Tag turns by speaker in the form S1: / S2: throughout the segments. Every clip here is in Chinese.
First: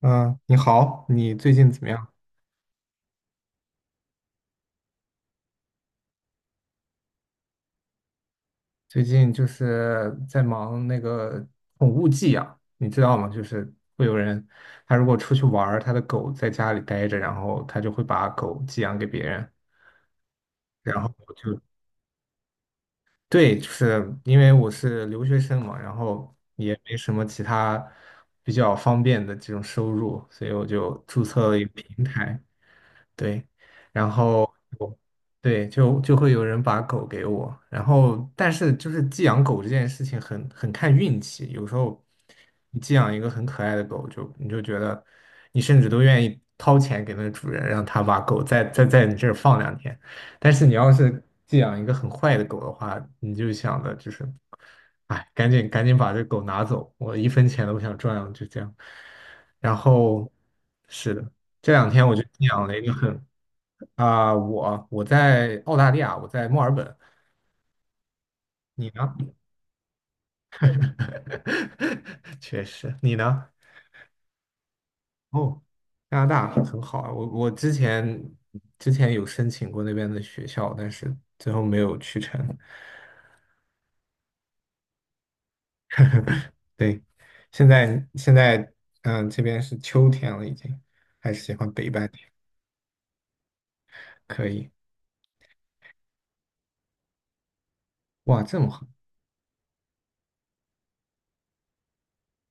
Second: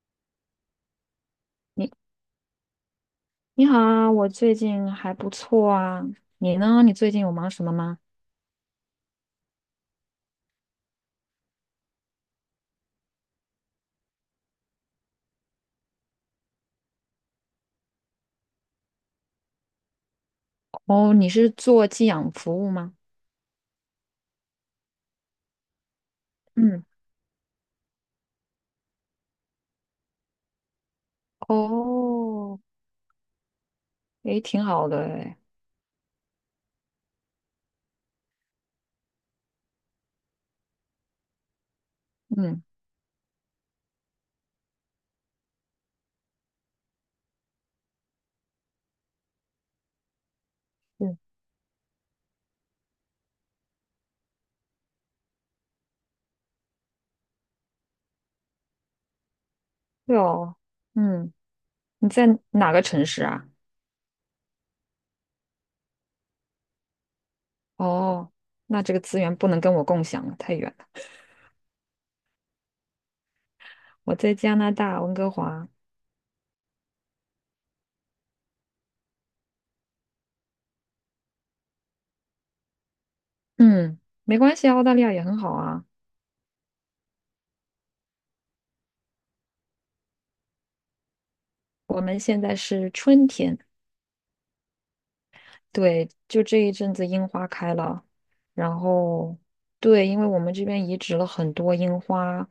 S1: 嗯，你好，你最近怎么
S2: 你
S1: 样？
S2: 你好啊，我最近还不错啊。你呢？你最近有忙什么吗？
S1: 最近就是在忙那个宠物寄养，你知道吗？就是会有人，他如果出去玩儿，他的狗在家里待着，然后他就会把狗寄养给别人，然后
S2: 哦，你
S1: 我
S2: 是
S1: 就
S2: 做寄养服务吗？
S1: 对，就是因为我是留学生嘛，然后也
S2: 嗯，
S1: 没什么其他比较方便的这种收入，所以我就注册了一个平台。
S2: 哦，
S1: 对，然
S2: 诶，
S1: 后
S2: 挺好
S1: 我
S2: 的诶。
S1: 对就会有人把狗给我，然后但是就是寄养狗这件事情很看运气，有时候
S2: 嗯，
S1: 你寄养一个很可爱的狗，就你就觉得你甚至都愿意掏钱给那个主人，让他把狗再在你这儿放两天，但是你要
S2: 嗯，
S1: 是寄养一个很坏的狗的话，你就想的就是，哎，赶紧赶紧把这狗拿走，我一分钱都不想赚了，就这样，然
S2: 对
S1: 后
S2: 哦，
S1: 是的。
S2: 嗯，
S1: 这两天
S2: 你
S1: 我就
S2: 在
S1: 养
S2: 哪
S1: 了
S2: 个
S1: 一个
S2: 城市
S1: 很
S2: 啊？
S1: 我在澳大利亚，我在墨尔本，
S2: 哦，那
S1: 你
S2: 这个
S1: 呢？
S2: 资源不能跟我共享了，太远了。
S1: 确实，你呢？
S2: 我在加拿大温哥
S1: 哦，
S2: 华。
S1: 加拿大很好啊，我之前有申请过那边的学校，但是最后没有去成。
S2: 嗯，没关系啊，澳大利亚也很好啊。
S1: 对，现在这边是秋天了，已经还是喜欢北
S2: 我
S1: 半
S2: 们
S1: 天，
S2: 现在是春天。
S1: 可以。
S2: 对，就这一阵子樱花开了，
S1: 哇，这么
S2: 然
S1: 好，
S2: 后对，因为我们这边移植了很多樱花，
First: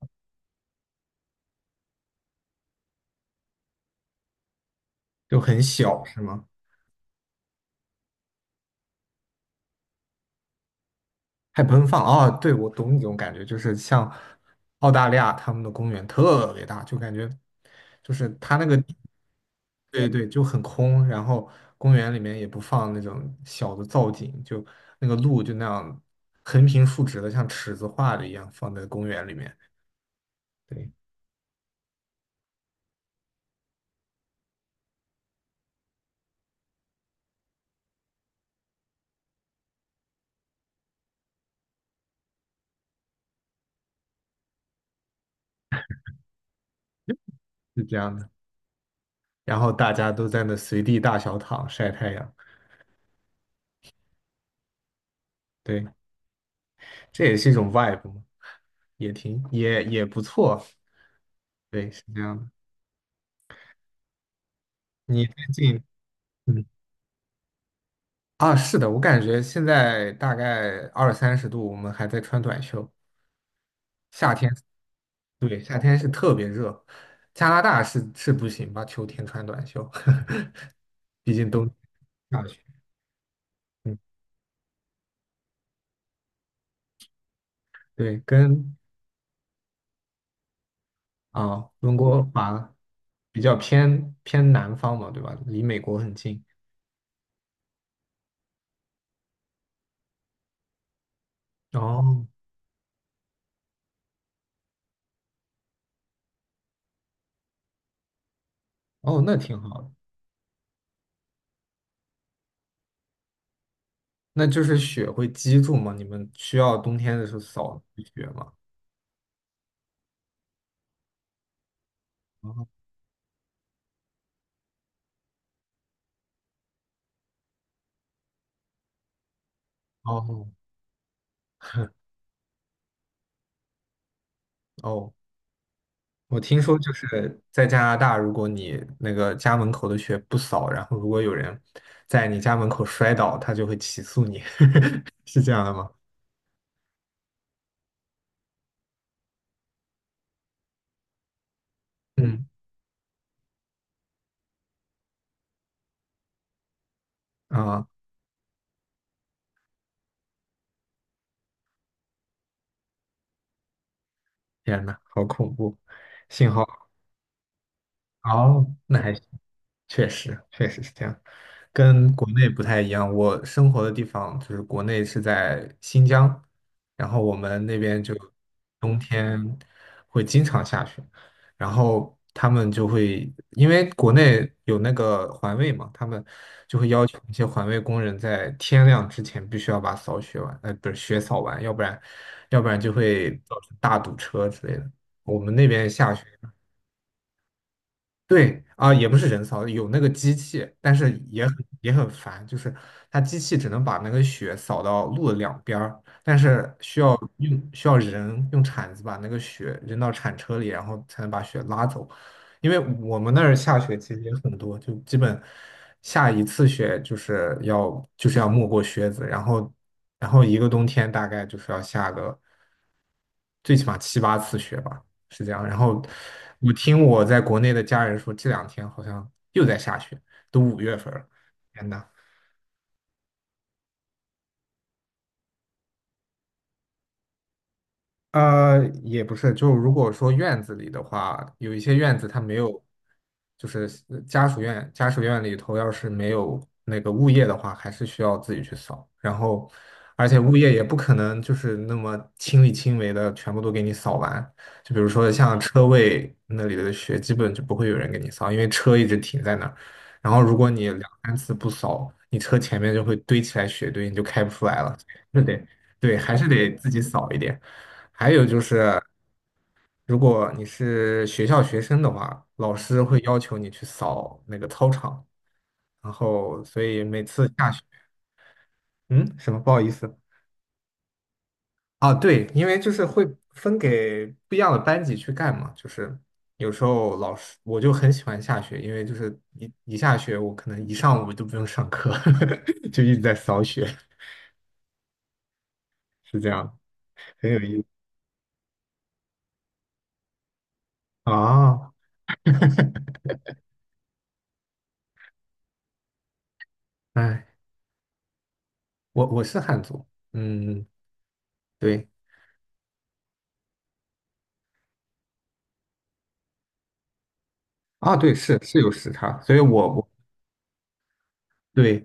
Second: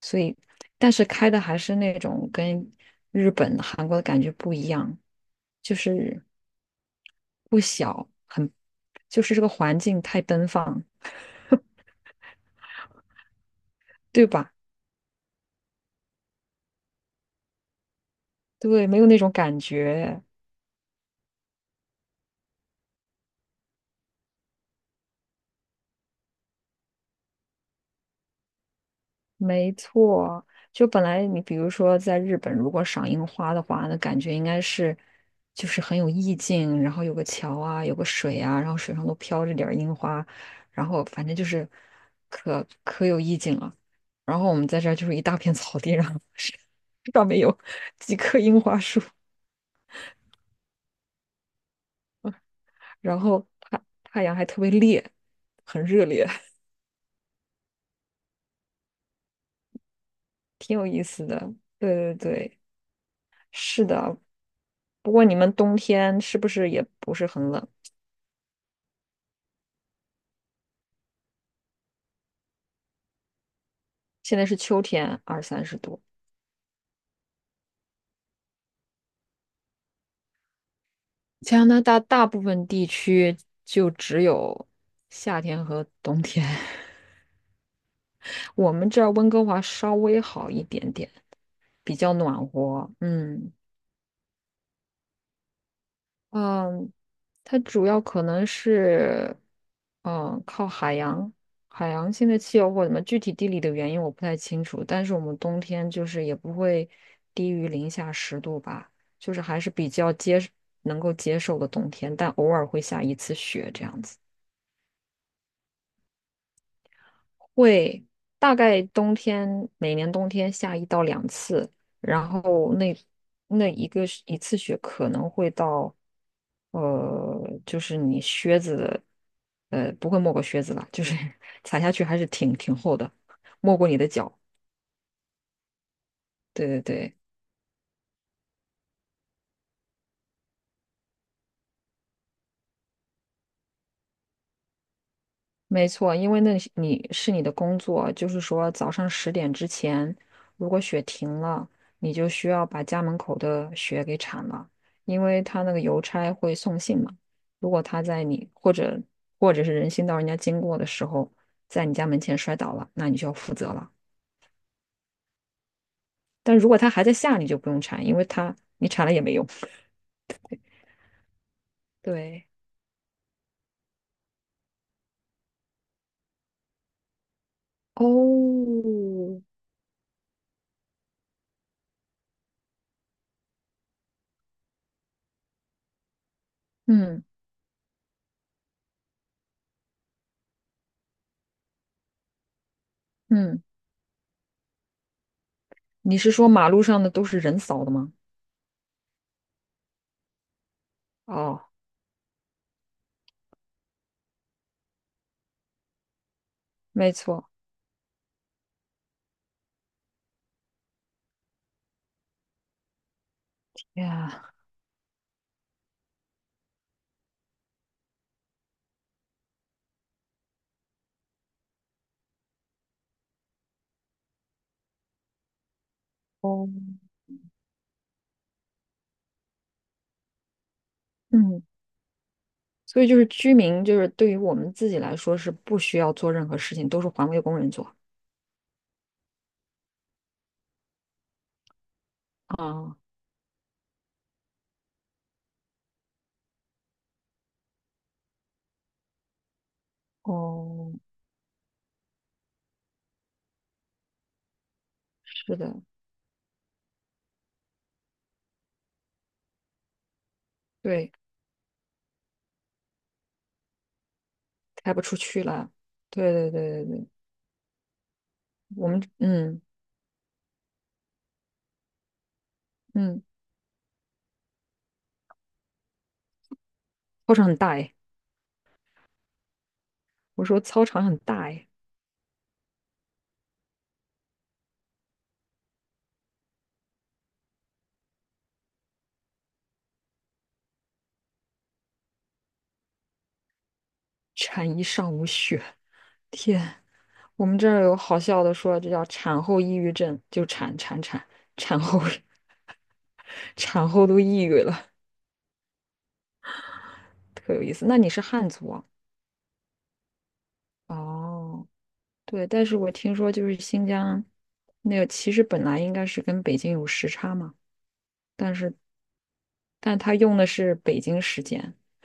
S2: 所以但是开的还是那种跟日本、韩国的感觉不一样，
S1: 就很
S2: 就
S1: 小是
S2: 是
S1: 吗？
S2: 不小，很，就是这个环境太奔放，
S1: 太奔放啊！对，我懂你这种感觉，就是像
S2: 对吧？
S1: 澳大利亚他们的公园特别大，就感觉就是它那个
S2: 对，没有那种感
S1: 对
S2: 觉。
S1: 对，就很空，然后公园里面也不放那种小的造景，就那个路就那样横平竖直的，像尺子画的一样放在公园里面，
S2: 没错，就
S1: 对，
S2: 本来你比如说在日本，如果赏樱花的话，那感觉应该是就是很有意境，然后有个桥啊，有个水啊，然后水上都飘着点儿樱花，然后反正就是可有意境了。然后我们在这儿就是一大片草地，上，是上面有
S1: 是这样
S2: 几
S1: 的。
S2: 棵樱花树，
S1: 然后大家都在那随地大小躺晒太阳，
S2: 然后太阳还特别烈，
S1: 对，
S2: 很热烈，
S1: 这也是一种 vibe 嘛，也挺不 错，
S2: 挺有意思的。
S1: 对，
S2: 对
S1: 是
S2: 对
S1: 这样的。
S2: 对，是的。不过
S1: 你最
S2: 你们冬
S1: 近？
S2: 天是不
S1: 嗯。
S2: 是也不是很冷？
S1: 啊，是的，我感觉现在大概二三十度，我们还在穿短袖。夏
S2: 现在
S1: 天，
S2: 是秋天，二
S1: 对，
S2: 三十
S1: 夏天
S2: 度。
S1: 是特别热。加拿大是不行吧？秋天穿短袖，毕竟
S2: 加
S1: 冬
S2: 拿大大部
S1: 下雪。
S2: 分地区就
S1: 嗯，
S2: 只有夏天和冬天。
S1: 对，
S2: 我
S1: 跟
S2: 们这儿温哥华稍微好一点点，比
S1: 温
S2: 较
S1: 哥
S2: 暖
S1: 华
S2: 和。
S1: 比
S2: 嗯，
S1: 较偏南方嘛，对吧？离美国很近。
S2: 嗯，它主要可能是，嗯，靠海洋、海洋
S1: 哦
S2: 性的气候或者什么具体地理的原因我不太清楚，但是我们冬天就是也不会低于-10度吧，
S1: 哦，
S2: 就
S1: 那
S2: 是还
S1: 挺
S2: 是
S1: 好
S2: 比
S1: 的。
S2: 较能够接受的冬天，但偶尔会下一次雪这样子。
S1: 那就是雪会积住吗？你们需要冬天的时候扫
S2: 会
S1: 雪吗？
S2: 大概冬天每年冬天下1到2次，然后
S1: 哦
S2: 那一个是一次雪可能会到，呃，就是你靴子的，呃，不会没过
S1: 哦
S2: 靴子吧？就是 踩下 去还是挺厚的，没过你的脚。
S1: 哦，我听
S2: 对
S1: 说
S2: 对
S1: 就
S2: 对，
S1: 是在加拿大，如果你那个家门口的雪不扫，然后如果有人在你家门口摔倒，他就会起诉你，是这样的吗？
S2: 没错，因为那是你的工作，就是说早上10点之前，如果雪停了，你就
S1: 嗯，
S2: 需要把家门口的雪给铲了，因为他那个邮差会送信嘛。如果
S1: 啊，
S2: 他在你或者是人行道人家经过的时候，在你家门前摔倒了，那你就要负责了。
S1: 天呐，好恐怖！幸
S2: 但
S1: 好
S2: 如果他还在下，你就不用铲，因为他
S1: 哦，
S2: 你
S1: 那
S2: 铲
S1: 还
S2: 了也
S1: 行。
S2: 没用。
S1: 确实，确实是这样，跟国
S2: 对，
S1: 内不太一样。我生活的地方就是国内是在新疆，然后我们那边就
S2: 哦，
S1: 冬天会经常下雪，然后他们就会因为国内有那个环卫嘛，他们就会要求
S2: 嗯
S1: 一些环卫工人在天亮之前必须要把扫雪完，不是雪扫完，要不然就会造
S2: 嗯，
S1: 成大堵车之类的。我们那边下
S2: 你
S1: 雪。
S2: 是说马路上的都是人扫的吗？
S1: 对啊，也不是人扫，有那个机器，但是
S2: 哦，
S1: 也很烦，就是它机器只能把那个雪扫到路的两边儿，但是
S2: 没错。
S1: 需要人用铲子把那个雪扔到铲车里，然后才能把雪拉走。因为我们那儿下雪其实也
S2: 呀。
S1: 很多，就基本下一次雪就是要没过靴子，然后一个冬天大概就是要下个，最起码七八次雪吧，是这样。然后
S2: 哦，
S1: 我听我在国内的家人说，这两天好像又在下雪，都5月份了，
S2: 嗯，
S1: 天呐！
S2: 所以就是居民，就是对于我们自己来说是不需要做任何事情，都是环卫工人做。
S1: 也不是，就如果说院子里的话，有一些院子它没有，
S2: 啊，
S1: 就是家属院，家属院里头要是没有那个物业的话，还是需要自己去扫。然后，而且物业也
S2: 哦，
S1: 不可能就是那么亲力亲为的全部都给你扫完。就比如说
S2: 是
S1: 像
S2: 的，
S1: 车位那里的雪，基本就不会有人给你扫，因为车一直停在那儿。然后如果你两
S2: 对，
S1: 三次不扫，你车前面就会堆起来雪堆，你就开不出来
S2: 开
S1: 了。
S2: 不出
S1: 是
S2: 去
S1: 得，
S2: 了。
S1: 对，
S2: 对
S1: 还是
S2: 对对
S1: 得
S2: 对
S1: 自己
S2: 对，
S1: 扫一点。还有就
S2: 我
S1: 是，
S2: 们嗯
S1: 如果你是学校学生的话，老师会
S2: 嗯，
S1: 要求你去扫那个操场，然后所以每
S2: 操场
S1: 次
S2: 很
S1: 下
S2: 大
S1: 雪，
S2: 哎，
S1: 嗯，什么不好意思
S2: 我说操场很大哎，
S1: 啊，对，因为就是会分给不一样的班级去干嘛，就是有时候我就很喜欢下雪，因为就是一下雪，我可能一上午都不用上课，就一直在扫雪，
S2: 铲一上午雪，
S1: 是这样，
S2: 我
S1: 很
S2: 们
S1: 有
S2: 这
S1: 意
S2: 儿
S1: 思
S2: 有好笑的说，这叫产后抑郁症，就产产产产
S1: 啊，
S2: 后 产后都抑郁了，
S1: 哎，
S2: 特有意思。那你是汉族啊？
S1: 我是汉族，嗯。
S2: 哦。
S1: 对。
S2: 对，但是我听说就是新疆那个，其实本来应该是跟北京有时差嘛，
S1: 啊，对，
S2: 但
S1: 是
S2: 是
S1: 是有时差，所以我
S2: 但
S1: 我
S2: 他用的是北京时间。
S1: 对，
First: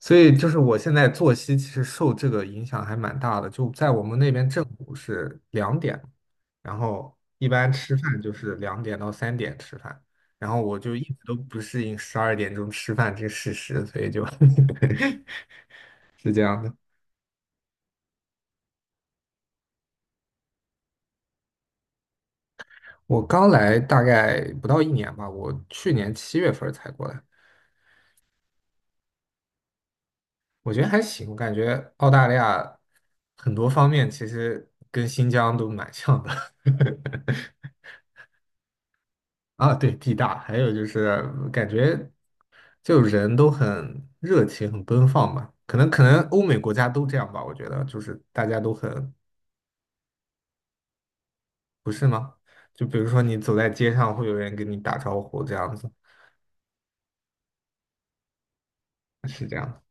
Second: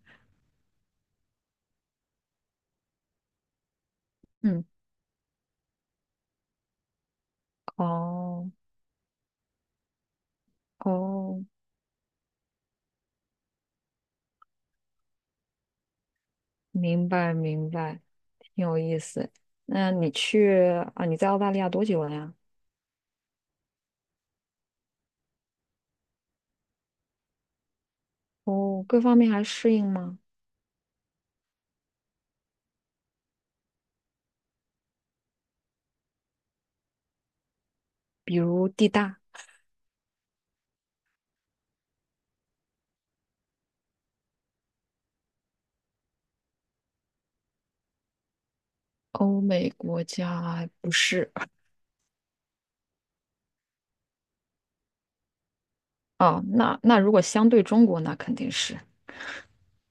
S1: 所以就是我现在作息其实受这个影响还蛮大的。就在我们那边正
S2: 嗯，
S1: 午是两点，然后一般吃饭就
S2: 哦
S1: 是两点到3点吃饭，然后我就一直都
S2: 哦，
S1: 不适应12点钟吃饭这个事实，所以就 是这样的。
S2: 明白明白，挺有意思。那你去啊？你在澳大利亚多久了呀？
S1: 我刚来大概不到一年吧，我去年7月份儿才过来。
S2: 哦，各方面还适应吗？
S1: 我觉得还行，我感觉澳大利亚很多方面其实跟新疆都蛮像的。
S2: 比如地大？
S1: 啊，对，地大，还有就是感觉就人都很热情、很奔放吧。可能欧美国家都这样吧，我觉得就是大家都很，
S2: 欧美国家不是，
S1: 不是吗？就比如说你走在街上，会有人跟你打招呼，这样子
S2: 哦，那如果相对中国，那肯定是。
S1: 是这样的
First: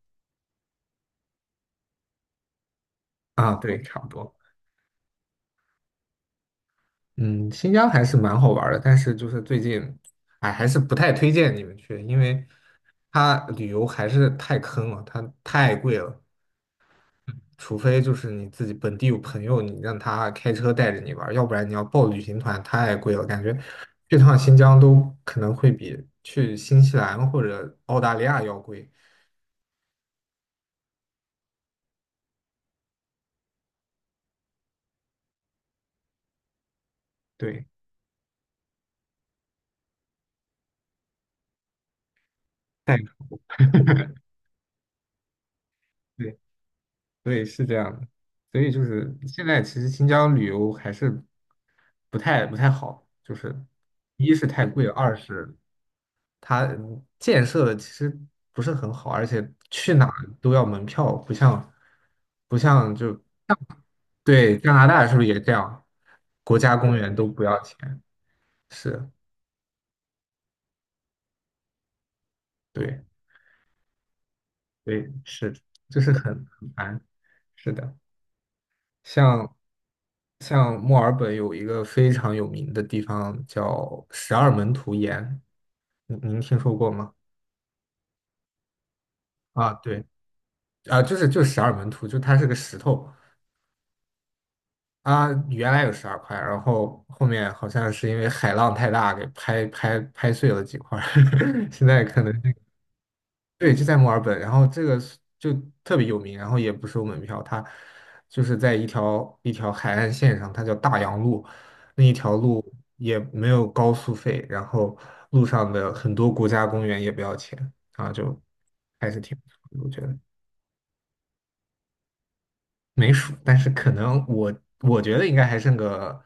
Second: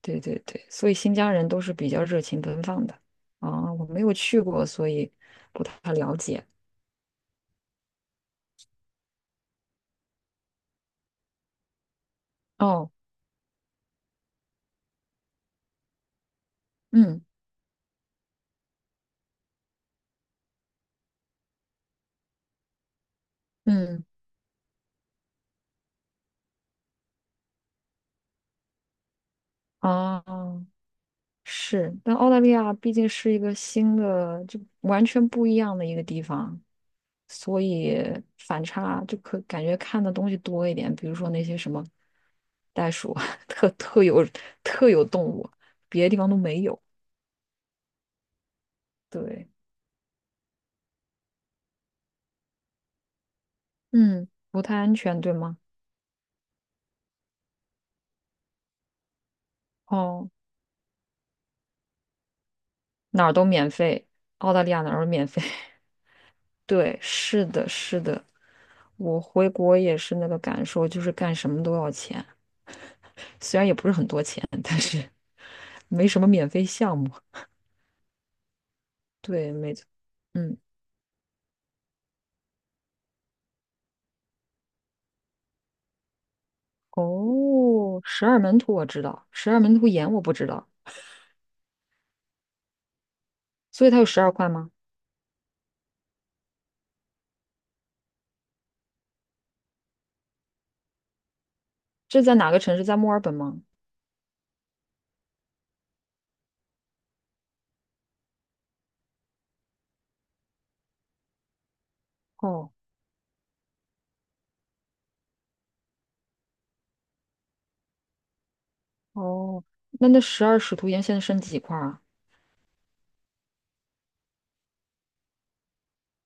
S2: 对对对，所以新疆人都是比较热情奔放的
S1: 啊，
S2: 啊，
S1: 对，
S2: 我
S1: 差
S2: 没
S1: 不
S2: 有
S1: 多。
S2: 去过，所以不太了解。
S1: 嗯，新疆还是蛮好玩儿的，但是就是最近，哎，还是不太推荐你们去，因为
S2: 哦，
S1: 它旅游还是太坑了，它太贵了。
S2: 嗯
S1: 除非就是你自己本地有朋友，你让他开车带着你玩儿要不然你要报旅行团太贵了，感觉
S2: 嗯，
S1: 去趟新疆都可能会比去新西兰或者澳大利亚要贵。
S2: 啊，是，但澳大利亚毕竟是一个新的，就完全不一样的一个地方，所
S1: 对，
S2: 以反差就可感觉看的东西多一点，比如说那些什么袋
S1: 太贵
S2: 鼠啊，特有特有动物，别的地方都 没有。
S1: 对，是这样的，所以就是现
S2: 对，
S1: 在其实新疆旅游还是不太好，就是
S2: 嗯，
S1: 一是
S2: 不
S1: 太
S2: 太
S1: 贵，
S2: 安
S1: 二
S2: 全，对
S1: 是
S2: 吗？
S1: 它建设的其实不是很好，而且去哪儿
S2: 哦。
S1: 都要门票，不像就
S2: 哪儿都免费，澳
S1: 对
S2: 大利
S1: 加
S2: 亚
S1: 拿
S2: 哪儿
S1: 大
S2: 都
S1: 是不是
S2: 免
S1: 也
S2: 费。
S1: 这 样？国家公
S2: 对，
S1: 园都不
S2: 是
S1: 要
S2: 的，是
S1: 钱，
S2: 的，
S1: 是，
S2: 我回国也是那个感受，就是干什么都要钱，
S1: 对
S2: 虽然也不是很多钱，但是
S1: 对是，就
S2: 没
S1: 是
S2: 什么
S1: 很
S2: 免费
S1: 很
S2: 项
S1: 烦，
S2: 目。
S1: 是的。
S2: 对，
S1: 像
S2: 没错，嗯，
S1: 像墨尔本有一个非常有名的地方叫十二门徒岩，您听说过吗？
S2: 哦，十二门徒我知道，十二
S1: 啊，
S2: 门徒
S1: 对，
S2: 岩我不知道，
S1: 啊，就是十二门徒，就它是个石头，
S2: 所以它有12块吗？
S1: 啊，原来有12块，然后后面好像是因为海浪太大给拍碎了几块儿 现在可
S2: 这
S1: 能。
S2: 在哪个城市？在墨尔本吗？
S1: 对，就在墨尔本，然后这个是就特别有名，然后也不收门票，它就是在一条海岸线上，它叫大洋路，那一条路
S2: 哦
S1: 也没有高速费，然后路上的很多国家公园也不要钱啊，就还是挺不错
S2: 哦，
S1: 的我觉
S2: 那
S1: 得
S2: 那十二使徒岩现在剩几块啊？
S1: 没数，但是可能我觉得应该还剩个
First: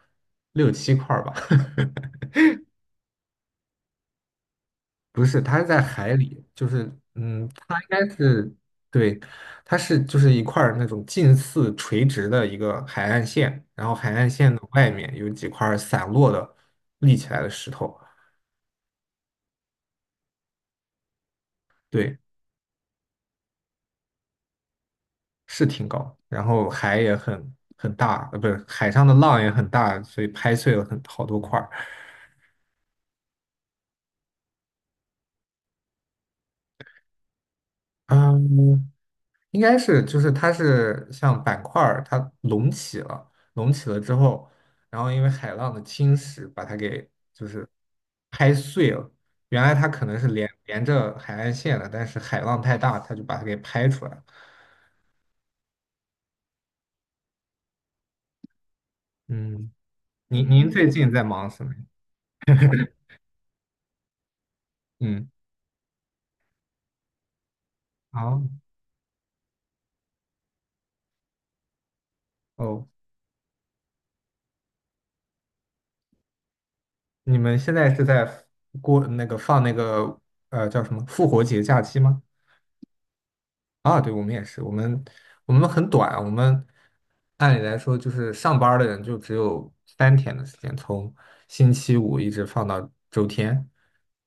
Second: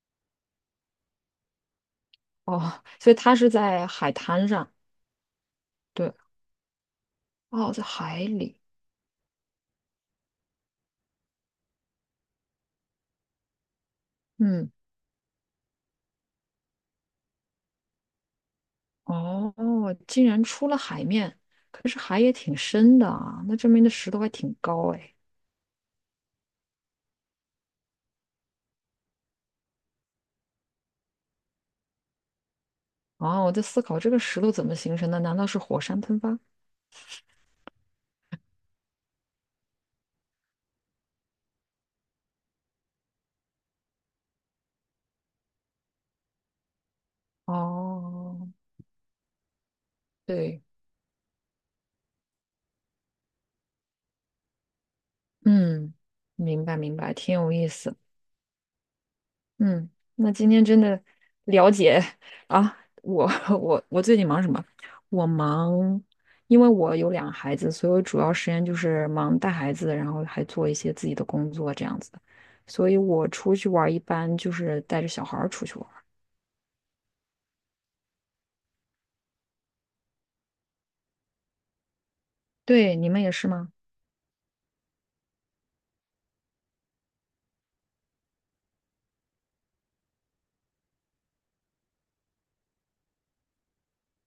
S1: 六七块儿吧。
S2: 哦，所以它是在海滩上，
S1: 不是，它是在海
S2: 对，
S1: 里，就是
S2: 哦，
S1: 它
S2: 在
S1: 应该
S2: 海
S1: 是
S2: 里，
S1: 对，它是就是一块儿那种近似垂直的一个海岸线，然后海岸线的
S2: 嗯。
S1: 外面有几块儿散落的立起来的石头，
S2: 哦，竟然出了海面，可是
S1: 对，
S2: 海也挺深的啊，那证明那石头还挺高哎。
S1: 是挺高，然后海也很大，不是海上的浪也很大，所以拍碎了很好多块儿。
S2: 啊，我在思考这个石头怎么形成的？难道是火山喷发？
S1: 嗯，应该是就是它是像板块儿，它隆起了，隆起了之后，然后因为海浪的侵蚀把它给就是
S2: 哦，
S1: 拍碎了。原来它可能是
S2: 对，
S1: 连着海岸线的，但是海浪太大，它就把它给拍出来了。
S2: 嗯，明白明白，挺有意思。
S1: 嗯，
S2: 嗯，那今天
S1: 您
S2: 真
S1: 最
S2: 的
S1: 近在忙什
S2: 了
S1: 么呀
S2: 解啊，我 我我最近忙什么？我
S1: 嗯，
S2: 忙，因为我有2个孩子，所以我主要
S1: 好
S2: 时间就是忙带孩子，然后还做一些自己的工作这样子。
S1: 哦，
S2: 所以我出去玩儿一般就是带着小孩儿出去玩儿。
S1: 你们现在是在过那个放那个叫什么复活节假期吗？
S2: 对，你们也是吗？
S1: 啊，对，我们也是，我们很短，我们按理来说就是上班儿的人就只有3天的时间，从星期五一直放到周天，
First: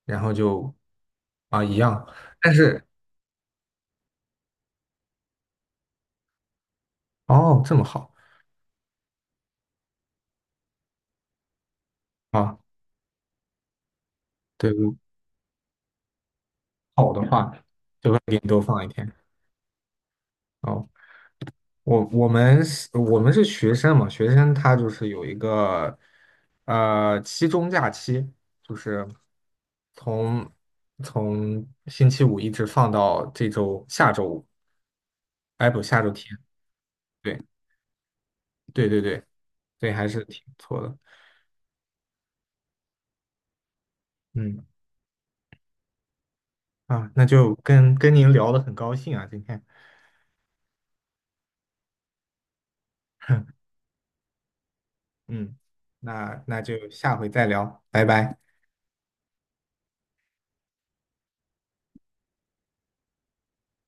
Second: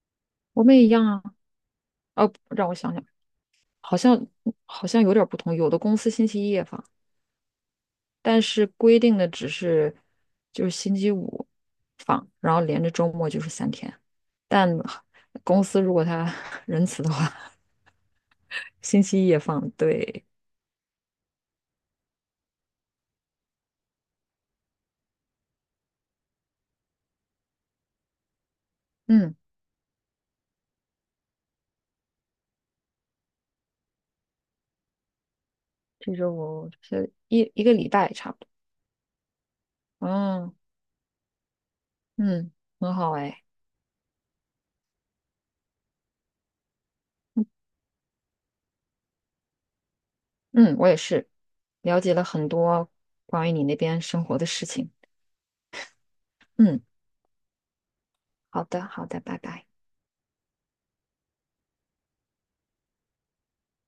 S1: 然后
S2: 我
S1: 就
S2: 们也一样啊。
S1: 啊一样，
S2: 哦，
S1: 但
S2: 让我
S1: 是
S2: 想想，好像好像有点儿不同。有的公司星期一也放。
S1: 哦这么好
S2: 但是规定的只是就是星期五放，然
S1: 啊，
S2: 后连着周末就是3天。但
S1: 对，我
S2: 公司如果他 仁慈的
S1: 好的话
S2: 话，
S1: 就会给你多放一
S2: 星
S1: 天
S2: 期一也放。对，
S1: 哦。我们是学生嘛，学生他就是有一个期中假期，就是
S2: 嗯，
S1: 从星期五一直放到这周下周五，哎不下周
S2: 这周
S1: 天，
S2: 我是
S1: 对
S2: 一个礼拜差不多。
S1: 对对对对，还是挺
S2: 嗯
S1: 不错的，
S2: 嗯，很好哎。
S1: 嗯啊，那就跟您聊的很高兴啊，今天，
S2: 嗯，我也是了解了很多关于你 那边生活的事情。
S1: 嗯，那
S2: 嗯，
S1: 就下回再聊，拜拜。
S2: 好的好的，拜拜。